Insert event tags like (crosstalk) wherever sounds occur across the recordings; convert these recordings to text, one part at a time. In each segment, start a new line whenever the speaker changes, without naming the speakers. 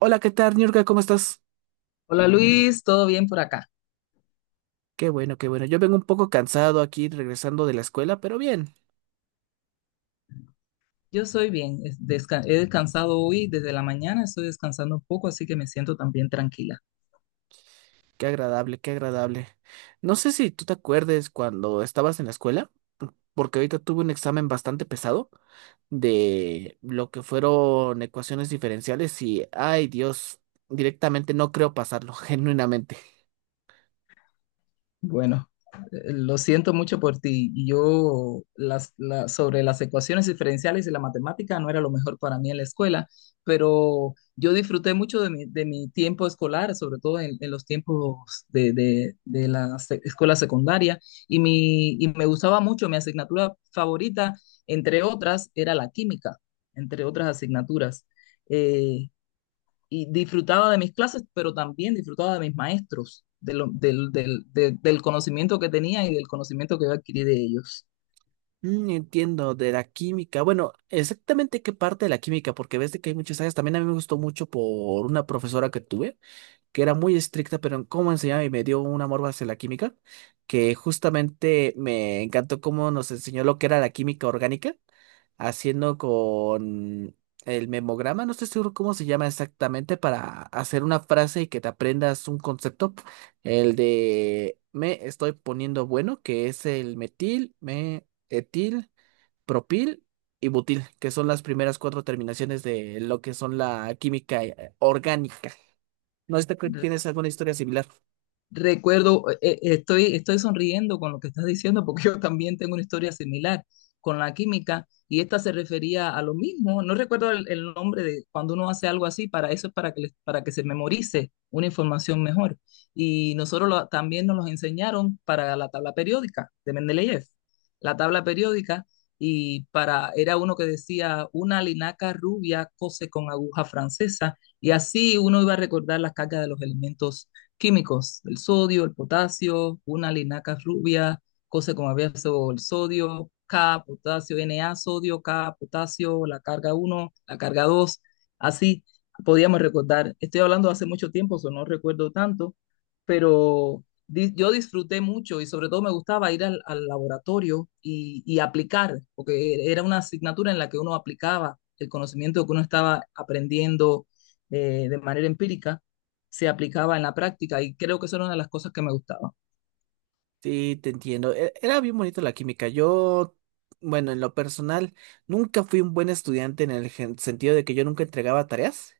Hola, ¿qué tal, Niurka? ¿Cómo estás?
Hola Luis, ¿todo bien por acá?
Qué bueno, qué bueno. Yo vengo un poco cansado aquí regresando de la escuela, pero bien.
Yo soy bien, he descansado hoy desde la mañana, estoy descansando un poco, así que me siento también tranquila.
Qué agradable, qué agradable. No sé si tú te acuerdes cuando estabas en la escuela, porque ahorita tuve un examen bastante pesado de lo que fueron ecuaciones diferenciales y, ay Dios, directamente no creo pasarlo, (laughs) genuinamente.
Bueno, lo siento mucho por ti. Y sobre las ecuaciones diferenciales y la matemática no era lo mejor para mí en la escuela, pero yo disfruté mucho de mi tiempo escolar, sobre todo en los tiempos de la escuela secundaria, y me gustaba mucho. Mi asignatura favorita, entre otras, era la química, entre otras asignaturas. Eh, y disfrutaba de mis clases, pero también disfrutaba de mis maestros, de lo- del, del- de- del conocimiento que tenía y del conocimiento que yo adquirí de ellos.
Entiendo, de la química. Bueno, exactamente qué parte de la química, porque ves de que hay muchas áreas. También a mí me gustó mucho por una profesora que tuve que era muy estricta, pero en cómo enseñaba y me dio un amor hacia la química, que justamente me encantó cómo nos enseñó lo que era la química orgánica, haciendo con el memograma, no estoy seguro cómo se llama exactamente, para hacer una frase y que te aprendas un concepto, el de me estoy poniendo bueno, que es el metil, me, etil, propil. Y butil, que son las primeras cuatro terminaciones de lo que son la química orgánica. No sé si tienes alguna historia similar.
Recuerdo, estoy sonriendo con lo que estás diciendo porque yo también tengo una historia similar con la química y esta se refería a lo mismo. No recuerdo el nombre de cuando uno hace algo así, para eso es para que se memorice una información mejor. Y nosotros también nos los enseñaron para la tabla periódica de Mendeleev, la tabla periódica, y para, era uno que decía una linaca rubia cose con aguja francesa, y así uno iba a recordar las cargas de los elementos químicos, el sodio, el potasio, una linaca rubia, cosas como abierto el sodio, K, potasio, Na, sodio, K, potasio, la carga uno, la carga 2, así podíamos recordar. Estoy hablando hace mucho tiempo, eso no recuerdo tanto, pero yo disfruté mucho y sobre todo me gustaba ir al laboratorio y aplicar, porque era una asignatura en la que uno aplicaba el conocimiento que uno estaba aprendiendo de manera empírica se aplicaba en la práctica y creo que eso era una de las cosas que me gustaba.
Sí, te entiendo. Era bien bonito la química. Yo, bueno, en lo personal, nunca fui un buen estudiante en el sentido de que yo nunca entregaba tareas,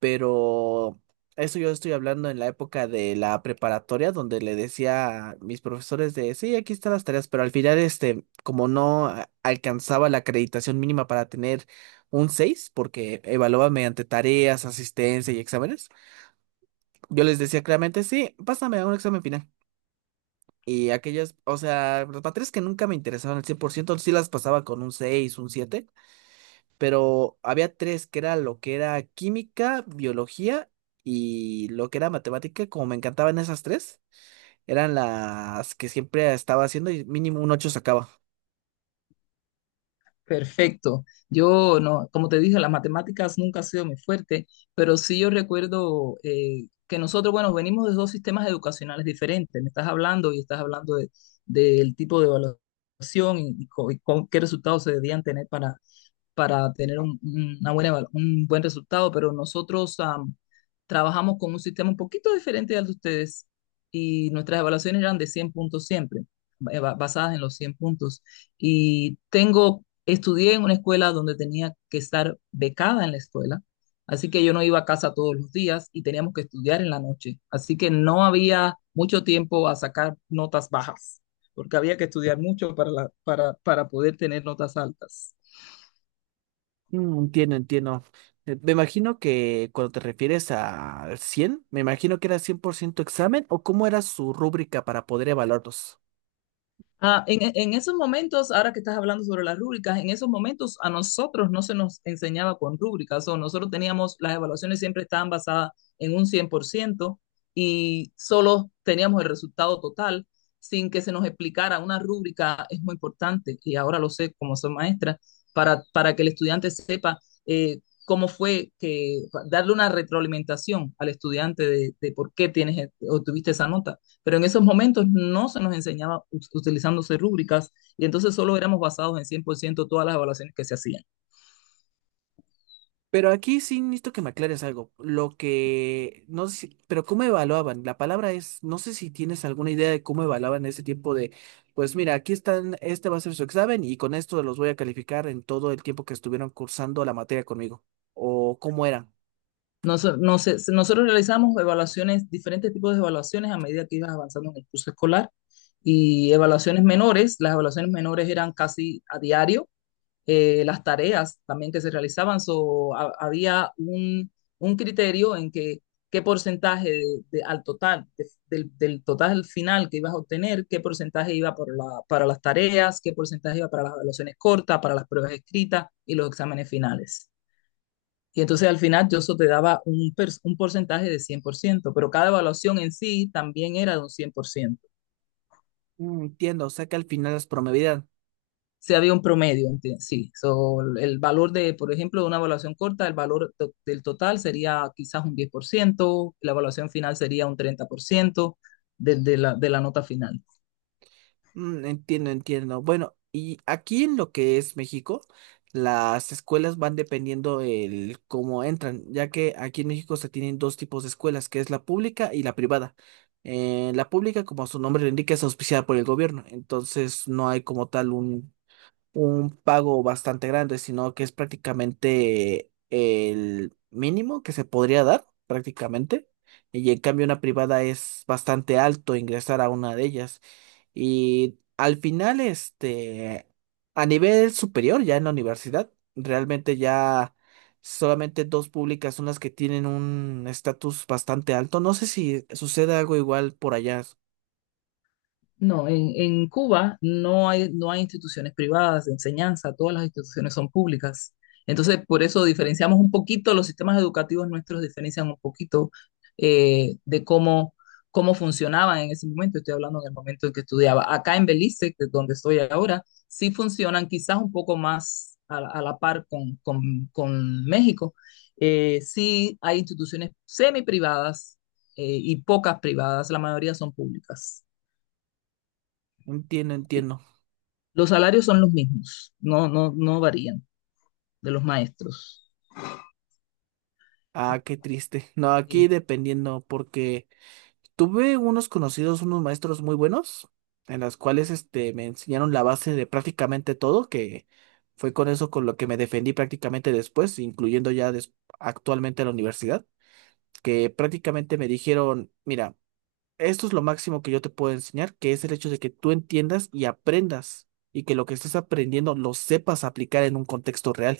pero eso yo estoy hablando en la época de la preparatoria, donde le decía a mis profesores de, sí, aquí están las tareas, pero al final, este, como no alcanzaba la acreditación mínima para tener un 6 porque evaluaba mediante tareas, asistencia y exámenes, yo les decía claramente, sí, pásame a un examen final. Y aquellas, o sea, las materias que nunca me interesaban al 100% sí las pasaba con un 6 un 7, pero había tres que era lo que era química, biología y lo que era matemática, como me encantaban esas tres, eran las que siempre estaba haciendo y mínimo un 8 sacaba.
Perfecto. Yo no, como te dije, las matemáticas nunca ha sido mi fuerte, pero sí yo recuerdo que nosotros, bueno, venimos de dos sistemas educacionales diferentes. Me estás hablando y estás hablando del tipo de evaluación y con qué resultados se debían tener para tener un buen resultado, pero nosotros trabajamos con un sistema un poquito diferente al de ustedes y nuestras evaluaciones eran de 100 puntos siempre, basadas en los 100 puntos. Y estudié en una escuela donde tenía que estar becada en la escuela, así que yo no iba a casa todos los días y teníamos que estudiar en la noche, así que no había mucho tiempo a sacar notas bajas, porque había que estudiar mucho para poder tener notas altas.
Entiendo, entiendo. Me imagino que cuando te refieres al 100, me imagino que era 100% examen, o cómo era su rúbrica para poder evaluarlos.
Ah, en esos momentos, ahora que estás hablando sobre las rúbricas, en esos momentos a nosotros no se nos enseñaba con rúbricas, o nosotros teníamos, las evaluaciones siempre estaban basadas en un 100% y solo teníamos el resultado total sin que se nos explicara. Una rúbrica es muy importante y ahora lo sé como soy maestra, para que el estudiante sepa eh, cómo fue que, darle una retroalimentación al estudiante de obtuviste esa nota. Pero en esos momentos no se nos enseñaba utilizándose rúbricas y entonces solo éramos basados en 100% todas las evaluaciones que se hacían.
Pero aquí sí necesito que me aclares algo. Lo que, no sé, pero ¿cómo evaluaban? La palabra es, no sé si tienes alguna idea de cómo evaluaban ese tiempo de, pues mira, aquí están, este va a ser su examen y con esto los voy a calificar en todo el tiempo que estuvieron cursando la materia conmigo. O cómo era.
Nosotros realizamos evaluaciones, diferentes tipos de evaluaciones a medida que ibas avanzando en el curso escolar y evaluaciones menores. Las evaluaciones menores eran casi a diario las tareas también que se realizaban. So, había un criterio en que qué porcentaje de- al total, de- del, del total final que ibas a obtener, qué porcentaje iba para las tareas, qué porcentaje iba para las evaluaciones cortas, para las pruebas escritas y los exámenes finales. Y entonces al final yo eso te daba un porcentaje de 100% pero cada evaluación en sí también era de un 100%
Entiendo, o sea que al final las promedian.
si había un promedio, sí. So, el valor de, por ejemplo, de una evaluación corta, el valor del total sería quizás un 10%, la evaluación final sería un 30% de la nota final.
Entiendo, entiendo. Bueno, y aquí en lo que es México, las escuelas van dependiendo el cómo entran, ya que aquí en México se tienen dos tipos de escuelas, que es la pública y la privada. La pública, como su nombre lo indica, es auspiciada por el gobierno, entonces no hay como tal un pago bastante grande, sino que es prácticamente el mínimo que se podría dar, prácticamente. Y en cambio una privada es bastante alto ingresar a una de ellas. Y al final, este, a nivel superior, ya en la universidad, realmente ya solamente dos públicas son las que tienen un estatus bastante alto. No sé si sucede algo igual por allá.
No, en Cuba no hay instituciones privadas de enseñanza, todas las instituciones son públicas. Entonces, por eso diferenciamos un poquito, los sistemas educativos nuestros diferencian un poquito de cómo funcionaban en ese momento. Estoy hablando en el momento en que estudiaba. Acá en Belice, que es donde estoy ahora, sí funcionan quizás un poco más a la par con México. Sí hay instituciones semi privadas y pocas privadas, la mayoría son públicas.
Entiendo, entiendo.
Los salarios son los mismos, no varían de los maestros.
Ah, qué triste. No, aquí
Eh,
dependiendo, porque tuve unos conocidos, unos maestros muy buenos, en las cuales este, me enseñaron la base de prácticamente todo, que fue con eso con lo que me defendí prácticamente después, incluyendo ya actualmente la universidad, que prácticamente me dijeron, mira, esto es lo máximo que yo te puedo enseñar, que es el hecho de que tú entiendas y aprendas, y que lo que estés aprendiendo lo sepas aplicar en un contexto real,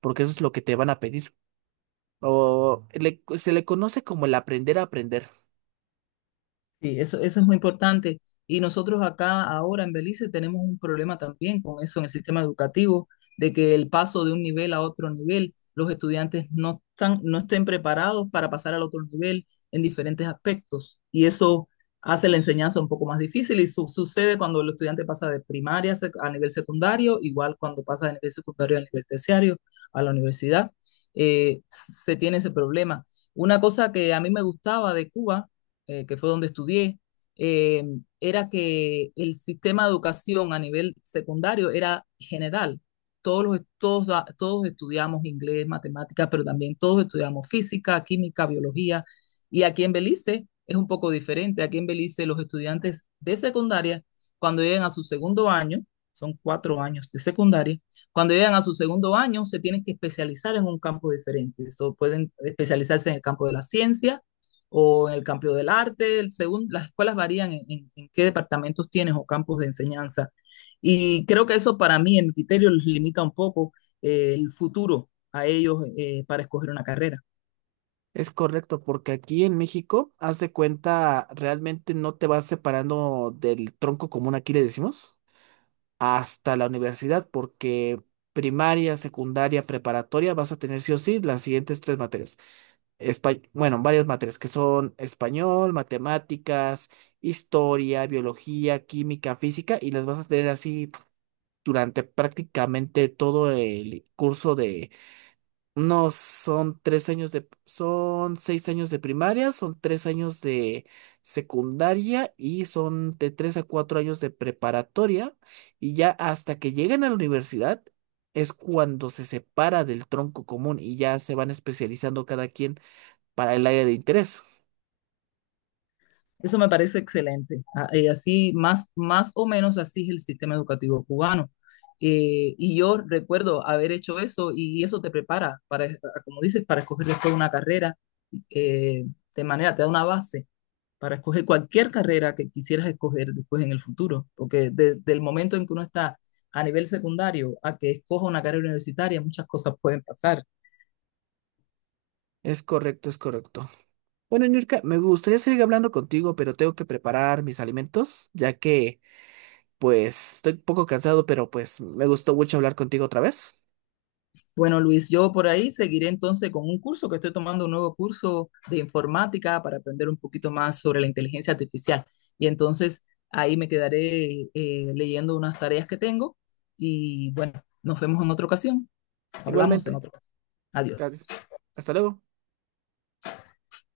porque eso es lo que te van a pedir. O se le conoce como el aprender a aprender.
Sí, eso es muy importante. Y nosotros acá ahora en Belice tenemos un problema también con eso en el sistema educativo, de que el paso de un nivel a otro nivel, los estudiantes no estén preparados para pasar al otro nivel en diferentes aspectos. Y eso hace la enseñanza un poco más difícil y sucede cuando el estudiante pasa de primaria a nivel secundario, igual cuando pasa de nivel secundario al nivel terciario, a la universidad, se tiene ese problema. Una cosa que a mí me gustaba de Cuba que fue donde estudié, eh, era que el sistema de educación a nivel secundario era general. Todos, los, todos, da- Todos estudiamos inglés, matemáticas, pero también todos estudiamos física, química, biología. Y aquí en Belice es un poco diferente. Aquí en Belice los estudiantes de secundaria, cuando llegan a su segundo año, son 4 años de secundaria, cuando llegan a su segundo año se tienen que especializar en un campo diferente. So, pueden especializarse en el campo de la ciencia, o en el campo del arte, las escuelas varían en qué departamentos tienes o campos de enseñanza. Y creo que eso para mí, en mi criterio, les limita un poco el futuro a ellos para escoger una carrera.
Es correcto, porque aquí en México, haz de cuenta, realmente no te vas separando del tronco común, aquí le decimos, hasta la universidad, porque primaria, secundaria, preparatoria, vas a tener sí o sí las siguientes tres materias. Bueno, varias materias que son español, matemáticas, historia, biología, química, física, y las vas a tener así durante prácticamente todo el curso. No, son 3 años de, son 6 años de primaria, son 3 años de secundaria y son de 3 a 4 años de preparatoria. Y ya hasta que lleguen a la universidad es cuando se separa del tronco común y ya se van especializando cada quien para el área de interés.
Eso me parece excelente. Así, más o menos así es el sistema educativo cubano. Y yo recuerdo haber hecho eso y eso te prepara para, como dices, para escoger después una carrera eh, te da una base para escoger cualquier carrera que quisieras escoger después en el futuro, porque desde el momento en que uno está a nivel secundario a que escoja una carrera universitaria, muchas cosas pueden pasar.
Es correcto, es correcto. Bueno, Nurka, me gustaría seguir hablando contigo, pero tengo que preparar mis alimentos, ya que pues estoy un poco cansado, pero pues me gustó mucho hablar contigo otra vez.
Bueno, Luis, yo por ahí seguiré entonces con un curso que estoy tomando, un nuevo curso de informática para aprender un poquito más sobre la inteligencia artificial. Y entonces ahí me quedaré leyendo unas tareas que tengo y bueno, nos vemos en otra ocasión. Hablamos en
Igualmente.
otra ocasión. Adiós.
Gracias. Hasta luego.